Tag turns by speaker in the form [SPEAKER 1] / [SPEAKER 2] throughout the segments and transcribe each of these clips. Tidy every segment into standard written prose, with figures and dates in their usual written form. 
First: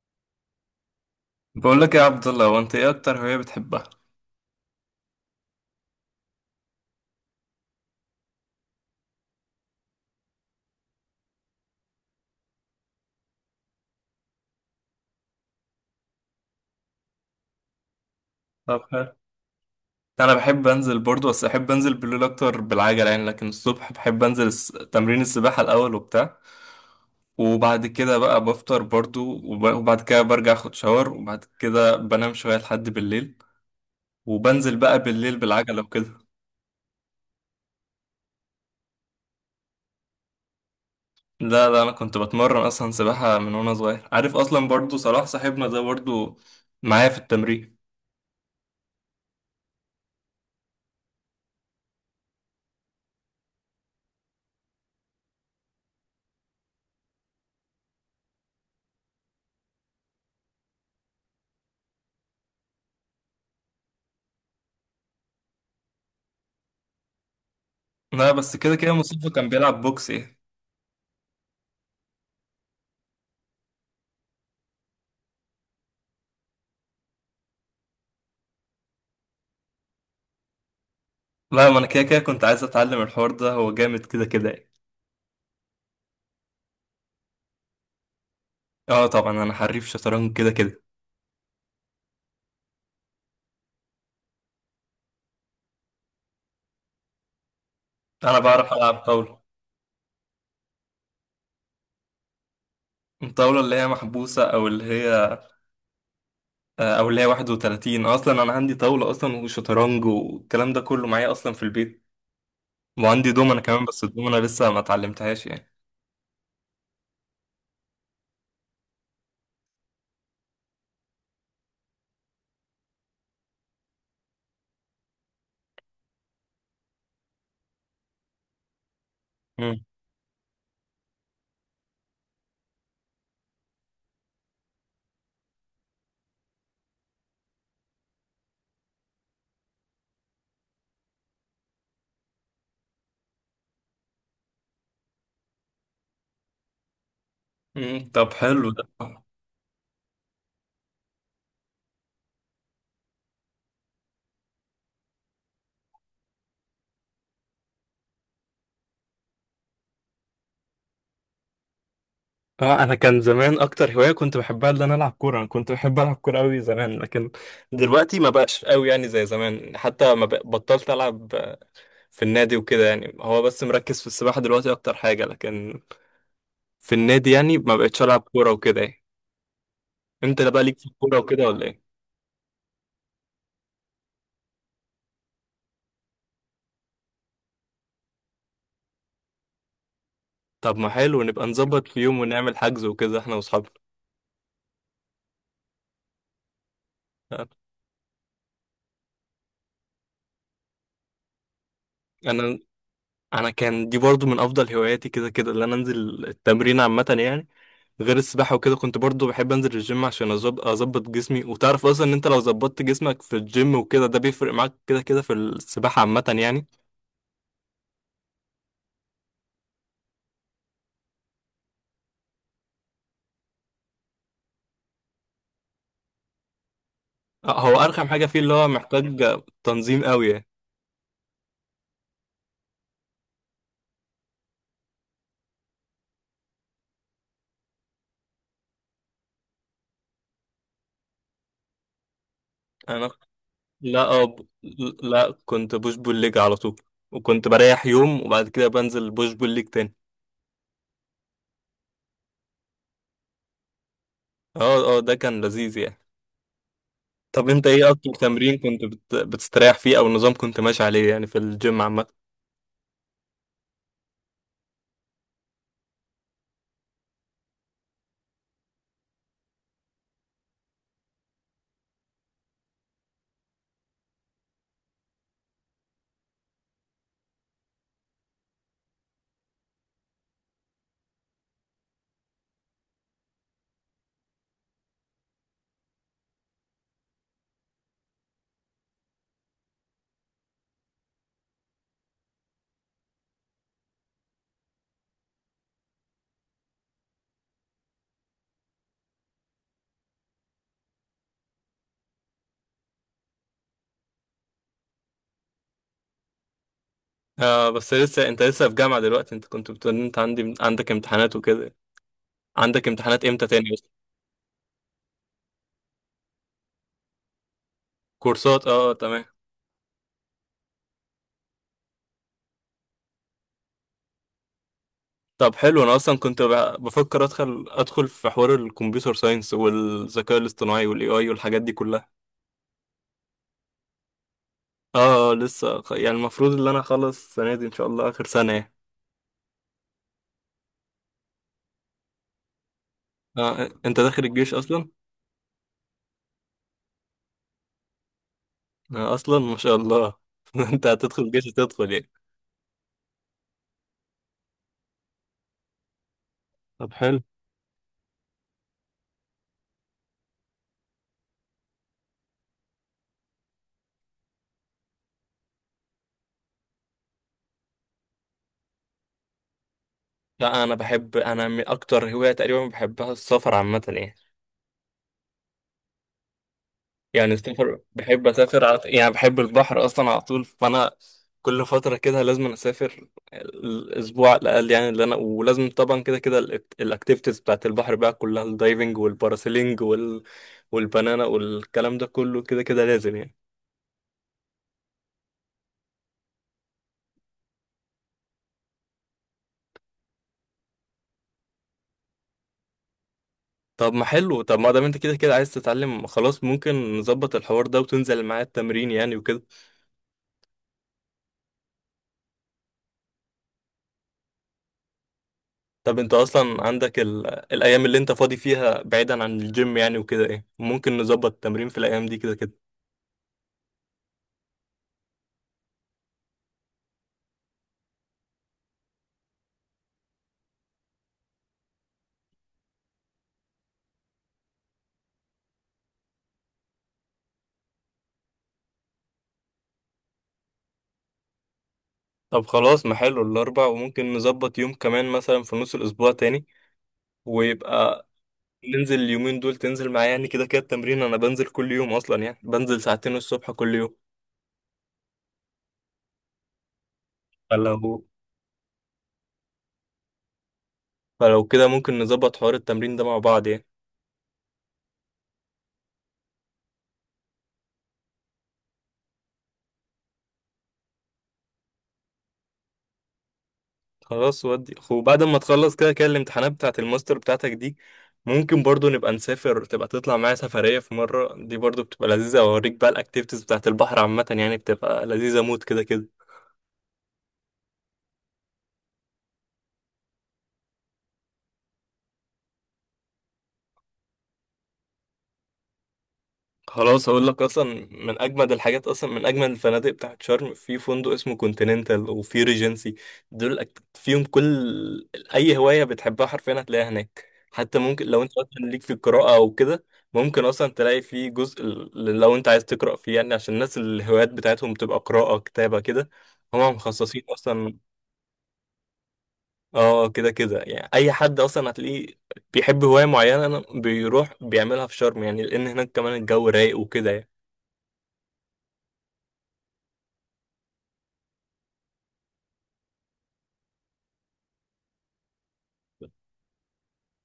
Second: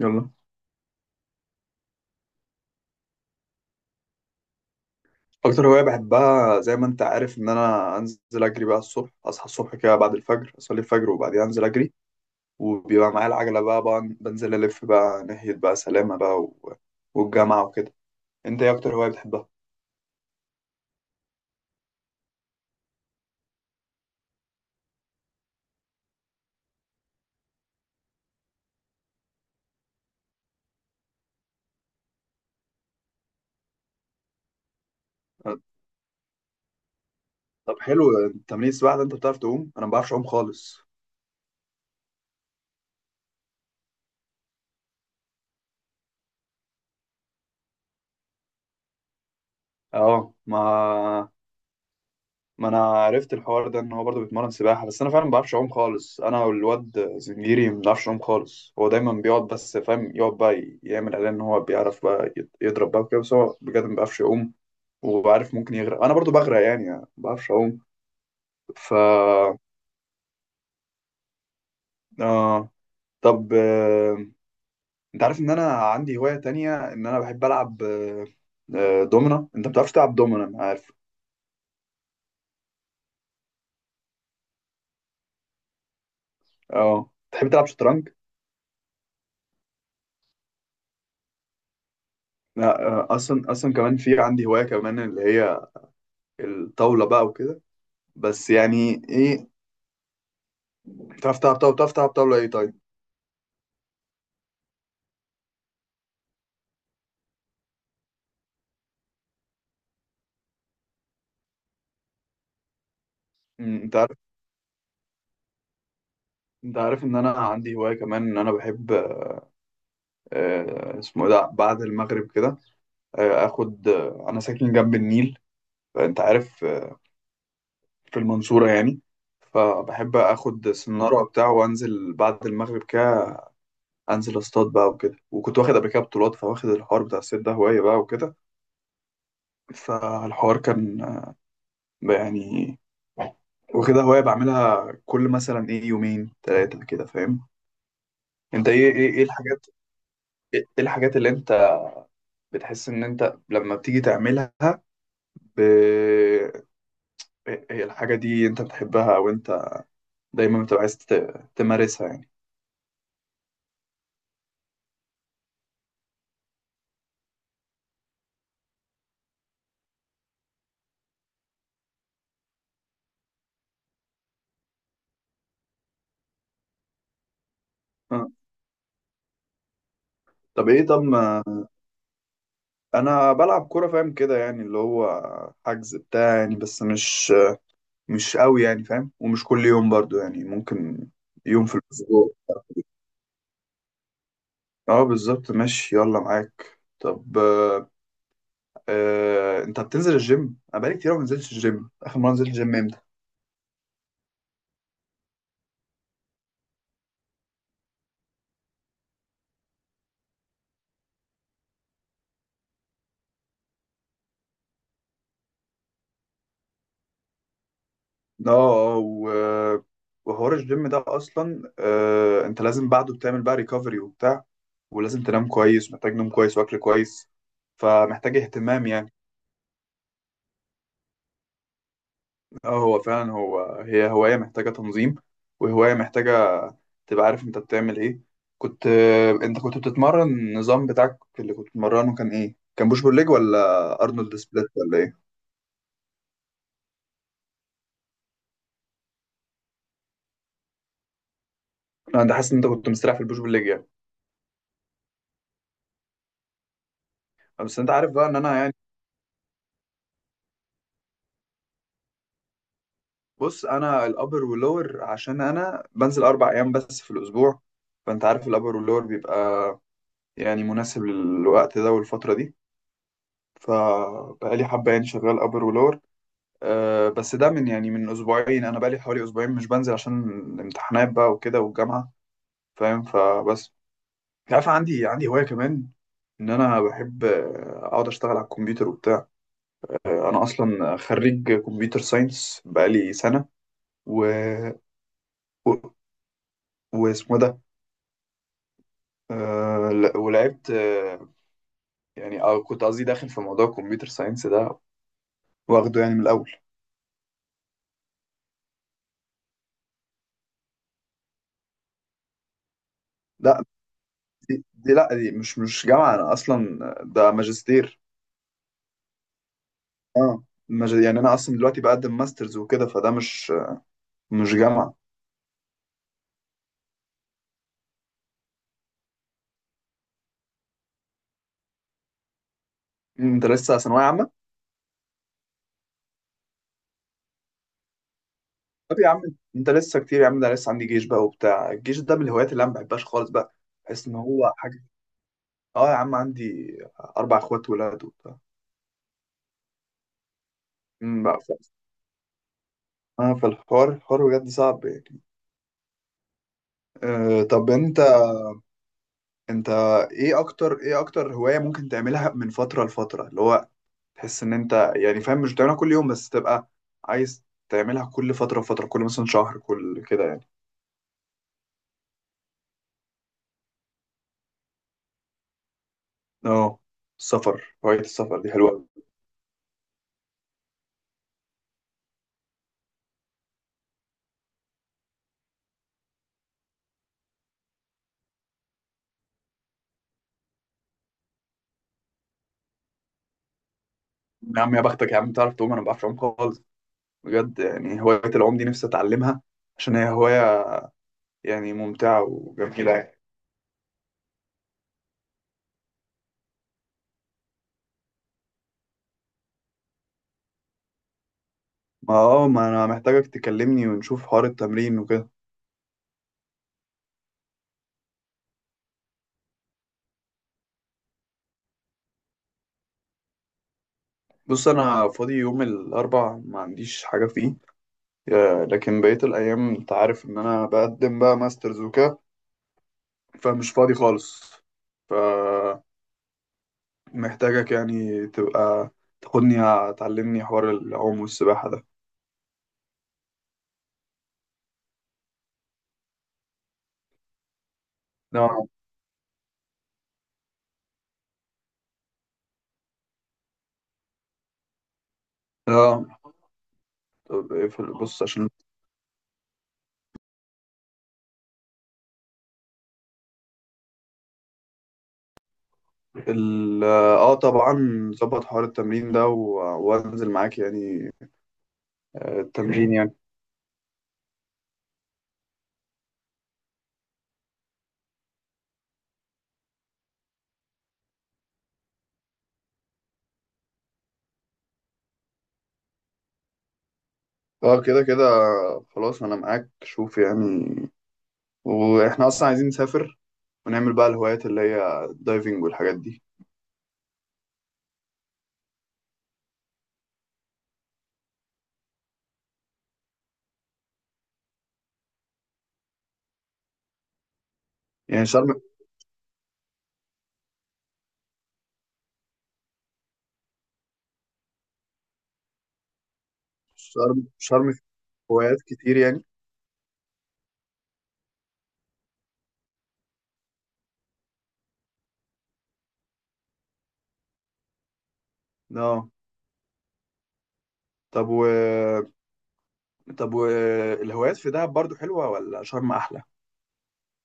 [SPEAKER 1] يلا.
[SPEAKER 2] بقول لك يا عبد الله، هو انت ايه اكتر هوايه بتحبها؟
[SPEAKER 1] اكتر هوايه بحبها زي ما انت عارف ان انا انزل اجري بقى الصبح، اصحى الصبح كده بعد الفجر، اصلي الفجر وبعدين انزل اجري. وبيبقى معايا العجله بقى بنزل الف بقى ناحيه بقى سلامه بقى والجامعه وكده. انت ايه
[SPEAKER 2] طب
[SPEAKER 1] اكتر
[SPEAKER 2] حلو.
[SPEAKER 1] هوايه بتحبها؟
[SPEAKER 2] انا بحب انزل برضو، بس احب انزل بالليل اكتر بالعجله يعني. لكن الصبح بحب انزل تمرين السباحه الاول وبتاع، وبعد كده بقى بفطر برضو، وبعد كده برجع اخد شاور، وبعد كده بنام شويه لحد بالليل، وبنزل بقى بالليل
[SPEAKER 1] أه،
[SPEAKER 2] بالعجله وكده.
[SPEAKER 1] طب حلو. تمرين السباحه ده، انت بتعرف تعوم؟ انا ما بعرفش اعوم خالص.
[SPEAKER 2] لا، انا كنت بتمرن اصلا سباحه من وانا صغير، عارف، اصلا برضو صلاح صاحبنا ده برضو معايا في التمرين.
[SPEAKER 1] اه، ما انا عرفت الحوار ده ان هو برضه بيتمرن سباحه، بس انا فعلا ما بعرفش اعوم خالص. انا والواد زنجيري ما بنعرفش نعوم خالص. هو دايما بيقعد بس فاهم يقعد بقى يعمل اعلان ان هو بيعرف بقى يضرب بقى وكده، بس هو بجد ما بيعرفش يعوم. وعارف ممكن يغرق، انا برضه بغرق يعني، ما بعرفش اعوم.
[SPEAKER 2] لا بس كده كده
[SPEAKER 1] ف
[SPEAKER 2] مصطفى كان بيلعب بوكس ايه.
[SPEAKER 1] آه... طب، انت عارف ان انا عندي هوايه تانية، ان انا بحب العب دومنا. انت ما بتعرفش تلعب دومنا، انا عارف.
[SPEAKER 2] لا ما انا كده كده كنت عايز اتعلم الحوار ده، هو جامد كده كده يعني.
[SPEAKER 1] اه، تحب تلعب شطرنج؟
[SPEAKER 2] اه طبعا انا حريف شطرنج كده كده.
[SPEAKER 1] لا، اصلا كمان في عندي هوايه كمان، اللي هي الطاولة بقى وكده.
[SPEAKER 2] انا
[SPEAKER 1] بس
[SPEAKER 2] بعرف العب
[SPEAKER 1] يعني
[SPEAKER 2] طاولة.
[SPEAKER 1] ايه، بتعرف تلعب طاولة ايه طيب؟
[SPEAKER 2] الطاولة اللي هي محبوسة او اللي هي او اللي هي 31. اصلا انا عندي طاولة اصلا وشطرنج والكلام ده كله معايا اصلا في البيت، وعندي دومنة
[SPEAKER 1] مم،
[SPEAKER 2] كمان،
[SPEAKER 1] انت
[SPEAKER 2] بس
[SPEAKER 1] عارف
[SPEAKER 2] الدومنة لسه ما اتعلمتهاش يعني.
[SPEAKER 1] انت عارف ان انا عندي هواية كمان، ان انا بحب. اسمه إيه ده، بعد المغرب كده اخد، انا ساكن جنب النيل، فانت عارف، في المنصورة يعني.
[SPEAKER 2] مم.
[SPEAKER 1] فبحب اخد سنارة وبتاع وانزل بعد المغرب كده، انزل اصطاد بقى وكده. وكنت واخد قبل كده بطولات، فواخد الحوار بتاع الصيد ده هواية بقى وكده. فالحوار كان يعني، وكده هواية بعملها كل مثلا ايه يومين ثلاثة كده، فاهم.
[SPEAKER 2] مم. طب
[SPEAKER 1] انت
[SPEAKER 2] حلو ده.
[SPEAKER 1] إيه الحاجات اللي انت بتحس ان انت لما بتيجي تعملها ب... هي الحاجة دي انت بتحبها، او انت دايما بتبقى عايز تمارسها يعني؟
[SPEAKER 2] اه انا كان زمان اكتر هواية كنت بحبها ان انا العب كورة، انا كنت بحب العب كورة قوي زمان، لكن دلوقتي ما بقاش قوي يعني زي زمان، حتى ما بق- بطلت العب في النادي وكده يعني. هو بس مركز في السباحة دلوقتي أكتر حاجة، لكن في النادي يعني ما بقتش ألعب
[SPEAKER 1] آه.
[SPEAKER 2] كورة وكده يعني. أنت بقى
[SPEAKER 1] طب
[SPEAKER 2] ليك في
[SPEAKER 1] ايه، طب
[SPEAKER 2] الكورة
[SPEAKER 1] ما
[SPEAKER 2] وكده ولا إيه؟
[SPEAKER 1] انا بلعب كورة فاهم كده، يعني اللي هو حجز بتاع يعني، بس مش قوي يعني فاهم، ومش كل يوم برضو يعني،
[SPEAKER 2] طب ما
[SPEAKER 1] ممكن
[SPEAKER 2] حلو، نبقى
[SPEAKER 1] يوم في
[SPEAKER 2] نظبط في يوم
[SPEAKER 1] الاسبوع.
[SPEAKER 2] ونعمل حجز وكده إحنا وأصحابنا.
[SPEAKER 1] اه بالظبط ماشي، يلا معاك. طب انت بتنزل الجيم؟ انا بقالي كتير أوي ما نزلتش الجيم. اخر مره نزلت
[SPEAKER 2] أنا
[SPEAKER 1] الجيم امتى؟
[SPEAKER 2] أنا كان دي برضو من أفضل هواياتي كده كده، اللي أنا أنزل التمرين عامة يعني. غير السباحة وكده، كنت برضو بحب أنزل الجيم عشان أظبط جسمي. وتعرف أصلا إن أنت لو ظبطت جسمك في الجيم وكده ده بيفرق معاك كده كده في السباحة عامة يعني.
[SPEAKER 1] اه، وحوار الجيم ده اصلا، انت لازم بعده بتعمل بقى ريكفري وبتاع، ولازم تنام كويس، محتاج نوم كويس واكل كويس،
[SPEAKER 2] آه، هو أرخم حاجة
[SPEAKER 1] فمحتاج
[SPEAKER 2] فيه اللي هو
[SPEAKER 1] اهتمام يعني.
[SPEAKER 2] محتاج تنظيم قوي يعني.
[SPEAKER 1] اه، هو فعلا هي هوايه محتاجه تنظيم، وهوايه محتاجه تبقى عارف انت بتعمل ايه. كنت آه، انت كنت بتتمرن، النظام بتاعك اللي كنت بتمرنه كان ايه؟ كان بوش
[SPEAKER 2] انا
[SPEAKER 1] بول ليج، ولا
[SPEAKER 2] لا أه
[SPEAKER 1] ارنولد
[SPEAKER 2] ب...
[SPEAKER 1] سبليت ولا ايه؟
[SPEAKER 2] لا كنت بوش بول ليج على طول، وكنت بريح يوم وبعد كده بنزل بوش بول ليج تاني.
[SPEAKER 1] انا حاسس ان انت كنت مستريح في البوش بول ليج يعني.
[SPEAKER 2] اه، ده كان لذيذ يعني. طب انت
[SPEAKER 1] بس
[SPEAKER 2] ايه
[SPEAKER 1] انت عارف
[SPEAKER 2] اكتر
[SPEAKER 1] بقى ان انا
[SPEAKER 2] تمرين
[SPEAKER 1] يعني،
[SPEAKER 2] بتستريح فيه، او نظام كنت ماشي عليه يعني في الجيم عامة؟
[SPEAKER 1] بص انا الابر واللور، عشان انا بنزل 4 ايام بس في الاسبوع، فانت عارف الابر واللور بيبقى يعني مناسب للوقت ده والفتره دي، فبقالي حبه يعني شغال ابر ولور. أه بس ده من يعني من اسبوعين، انا بقالي حوالي اسبوعين مش بنزل عشان الامتحانات بقى وكده والجامعه فاهم، فبس. انت عارف، عندي هوايه كمان، ان انا بحب اقعد اشتغل على الكمبيوتر وبتاع. انا اصلا خريج كمبيوتر ساينس بقالي سنه، و واسمه ده ولعبت، يعني أو كنت قصدي داخل في موضوع الكمبيوتر ساينس ده، واخده يعني من الأول.
[SPEAKER 2] آه بس لسه انت لسه في جامعة دلوقتي؟ انت كنت بتقول إن انت عندك امتحانات وكده. عندك امتحانات امتى
[SPEAKER 1] لا
[SPEAKER 2] تاني اصلا؟
[SPEAKER 1] دي مش جامعة. أنا أصلا ده ماجستير.
[SPEAKER 2] كورسات، اه تمام.
[SPEAKER 1] اه، يعني أنا أصلا دلوقتي بقدم ماسترز وكده، فده مش جامعة.
[SPEAKER 2] طب حلو، انا اصلا كنت بفكر ادخل في حوار الكمبيوتر ساينس والذكاء الاصطناعي والاي اي والحاجات دي كلها.
[SPEAKER 1] أنت لسه ثانوية عامة؟
[SPEAKER 2] اه، لسه يعني المفروض ان انا اخلص السنه دي ان شاء الله، اخر سنه يعني.
[SPEAKER 1] طب يا عم، أنت لسه كتير يا عم، ده لسه عندي جيش بقى وبتاع، الجيش ده من الهوايات اللي أنا ما بحبهاش خالص بقى.
[SPEAKER 2] آه، انت
[SPEAKER 1] بحس إن
[SPEAKER 2] داخل
[SPEAKER 1] هو
[SPEAKER 2] الجيش
[SPEAKER 1] حاجة.
[SPEAKER 2] اصلا؟
[SPEAKER 1] اه يا عم، عندي 4 إخوات ولاد وبتاع.
[SPEAKER 2] آه اصلا، ما شاء الله. انت هتدخل
[SPEAKER 1] أمم، بقى
[SPEAKER 2] الجيش،
[SPEAKER 1] ف-
[SPEAKER 2] هتدخل يعني.
[SPEAKER 1] اه، فالحوار بجد صعب يعني.
[SPEAKER 2] طب حلو.
[SPEAKER 1] أه طب انت ايه اكتر هواية ممكن تعملها من فترة لفترة، اللي هو تحس ان انت يعني فاهم مش بتعملها كل يوم، بس تبقى عايز تعملها كل فترة فترة، كل مثلا شهر كل كده يعني.
[SPEAKER 2] لا انا بحب، انا من اكتر هوايه تقريبا بحبها السفر عامه يعني.
[SPEAKER 1] اه،
[SPEAKER 2] يعني
[SPEAKER 1] السفر،
[SPEAKER 2] السفر
[SPEAKER 1] هواية
[SPEAKER 2] بحب
[SPEAKER 1] السفر دي
[SPEAKER 2] اسافر على...
[SPEAKER 1] حلوة.
[SPEAKER 2] يعني بحب البحر اصلا على طول، فانا كل فتره كده لازم أنا اسافر الاسبوع على الاقل يعني، اللي انا ولازم طبعا كده كده الاكتيفيتيز بتاعت البحر بقى كلها، الدايفنج والباراسيلينج وال... والبنانا والكلام ده كله كده كده لازم يعني.
[SPEAKER 1] يا عم يا بختك يا عم، تعرف تعوم، انا ما بعرفش اعوم خالص. بجد يعني هواية العوم دي نفسي اتعلمها، عشان هي هواية يعني ممتعة وجميلة يعني.
[SPEAKER 2] طب ما حلو، طب ما دام انت كده كده عايز تتعلم، خلاص ممكن نظبط الحوار ده وتنزل معايا التمرين يعني وكده.
[SPEAKER 1] ما انا محتاجك تكلمني ونشوف حوار التمرين وكده.
[SPEAKER 2] طب انت اصلا عندك ال... الايام اللي انت فاضي فيها بعيدا عن الجيم يعني وكده ايه؟ ممكن نظبط التمرين في الايام دي كده كده.
[SPEAKER 1] بص انا فاضي يوم الاربع ما عنديش حاجة فيه، لكن بقية الأيام أنت عارف إن أنا بقدم بقى ماسترز وكده، فمش فاضي خالص. فمحتاجك يعني تبقى تاخدني، تعلمني حوار العوم والسباحة ده.
[SPEAKER 2] طب خلاص، ما حلو الأربع، وممكن نظبط يوم كمان مثلا في نص الأسبوع تاني، ويبقى
[SPEAKER 1] اه
[SPEAKER 2] ننزل اليومين دول تنزل معايا يعني. كده كده التمرين أنا بنزل كل يوم أصلا يعني، بنزل ساعتين الصبح كل يوم.
[SPEAKER 1] اه. طب إيه،
[SPEAKER 2] فلو
[SPEAKER 1] بص عشان،
[SPEAKER 2] فلو كده ممكن نظبط حوار التمرين ده مع بعض يعني.
[SPEAKER 1] اه طبعا، ظبط حوار التمرين ده وانزل معاك يعني التمرين يعني.
[SPEAKER 2] خلاص، ودي وبعد ما تخلص كده كده الامتحانات بتاعة الماستر بتاعتك دي، ممكن برضو نبقى نسافر، تبقى تطلع معايا سفرية في مرة. دي برضو بتبقى لذيذة، أوريك بقى الأكتيفيتيز بتاعة البحر عامة يعني، بتبقى لذيذة موت كده كده.
[SPEAKER 1] اه كده كده، خلاص انا معاك، شوف يعني، واحنا اصلا عايزين نسافر ونعمل بقى الهوايات اللي هي الدايفنج والحاجات دي.
[SPEAKER 2] خلاص هقول لك اصلا، من اجمد الحاجات اصلا، من اجمد الفنادق بتاعت شرم في فندق اسمه كونتيننتال، وفي ريجنسي. دول فيهم كل اي هوايه بتحبها حرفيا هتلاقيها هناك. حتى ممكن لو
[SPEAKER 1] يعني
[SPEAKER 2] انت
[SPEAKER 1] شرم،
[SPEAKER 2] مثلا ليك في القراءه او كده، ممكن اصلا تلاقي فيه جزء لو انت عايز تقرا فيه يعني، عشان الناس الهوايات بتاعتهم تبقى قراءه كتابه كده، هم
[SPEAKER 1] شرم
[SPEAKER 2] مخصصين
[SPEAKER 1] شرم
[SPEAKER 2] اصلا.
[SPEAKER 1] في هوايات كتير يعني.
[SPEAKER 2] اه كده كده يعني، اي حد اصلا هتلاقيه بيحب هوايه معينه بيروح بيعملها في شرم يعني، لان هناك كمان الجو رايق وكده يعني.
[SPEAKER 1] اه طب و طب و الهوايات في دهب برضو حلوة، ولا شرم أحلى؟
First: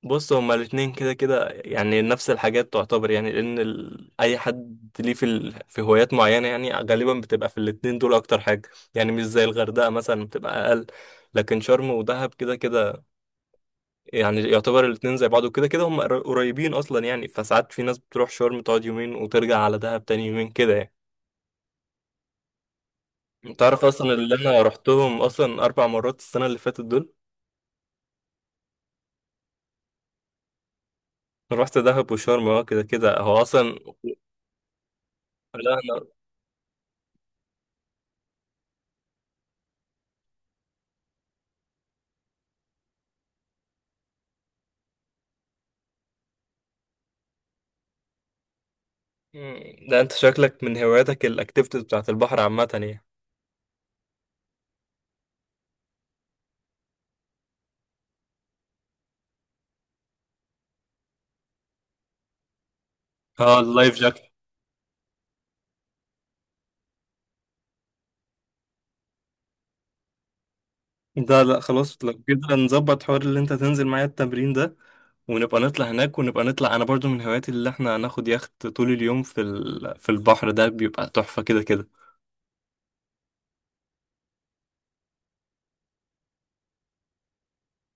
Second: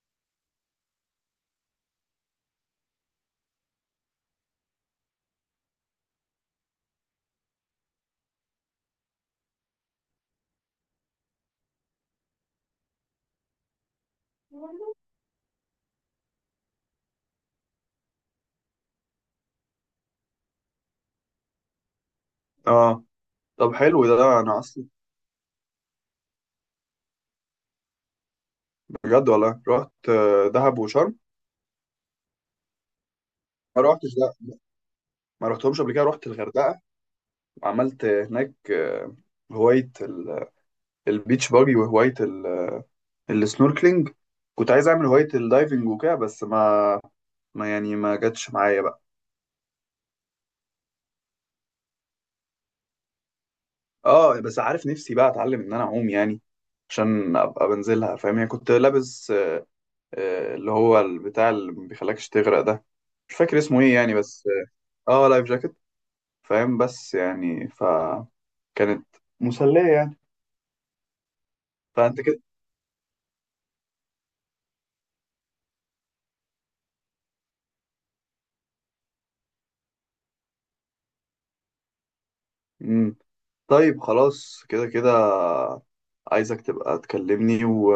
[SPEAKER 2] بص هما الاتنين كده كده يعني نفس الحاجات تعتبر يعني، لأن ال... أي حد ليه في ال... في هوايات معينة يعني غالبا بتبقى في الاتنين دول أكتر حاجة يعني، مش زي الغردقة مثلا بتبقى أقل. لكن شرم ودهب كده كده يعني يعتبر الاتنين زي بعض، وكده كده هما قريبين أصلا يعني. فساعات في ناس بتروح شرم تقعد يومين وترجع على دهب تاني يومين كده يعني.
[SPEAKER 1] اه
[SPEAKER 2] أنت
[SPEAKER 1] طب
[SPEAKER 2] عارف
[SPEAKER 1] حلو،
[SPEAKER 2] أصلا
[SPEAKER 1] ده,
[SPEAKER 2] اللي
[SPEAKER 1] ده أنا
[SPEAKER 2] أنا
[SPEAKER 1] أصلا
[SPEAKER 2] رحتهم أصلا أربع مرات السنة اللي فاتت دول.
[SPEAKER 1] بجد والله رحت دهب وشرم.
[SPEAKER 2] رحت دهب وشرم، اه كده كده هو أصلا.
[SPEAKER 1] ما روحتش ده ما
[SPEAKER 2] لا.
[SPEAKER 1] رحتهمش قبل كده، رحت الغردقة وعملت هناك هواية البيتش باجي، وهواية السنوركلينج. كنت عايز أعمل هواية الدايفنج وكده، بس ما يعني ما جاتش معايا بقى.
[SPEAKER 2] مم. ده انت شكلك من هواياتك الاكتيفيتيز بتاعت البحر عامة يعني.
[SPEAKER 1] اه بس عارف، نفسي بقى اتعلم ان انا اعوم يعني، عشان ابقى بنزلها فاهم يعني. كنت لابس اللي هو البتاع اللي ما بيخليكش تغرق ده، مش فاكر
[SPEAKER 2] اه
[SPEAKER 1] اسمه ايه
[SPEAKER 2] اللايف
[SPEAKER 1] يعني،
[SPEAKER 2] جاكت.
[SPEAKER 1] بس. اه، لايف جاكيت، فاهم، بس يعني فكانت مسلية يعني.
[SPEAKER 2] ده لا خلاص، لو
[SPEAKER 1] فانت كده.
[SPEAKER 2] كده نظبط حوار اللي انت تنزل معايا التمرين ده، ونبقى نطلع هناك. ونبقى نطلع، انا برضو من هواياتي اللي احنا هناخد يخت طول اليوم في ال... في البحر، ده بيبقى تحفة كده كده.
[SPEAKER 1] مم. طيب خلاص كده كده، عايزك تبقى تكلمني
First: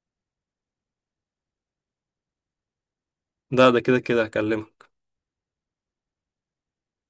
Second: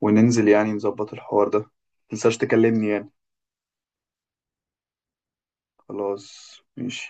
[SPEAKER 1] وننزل يعني نظبط الحوار ده. متنساش تكلمني يعني.
[SPEAKER 2] ده كده كده هكلمك.
[SPEAKER 1] خلاص ماشي.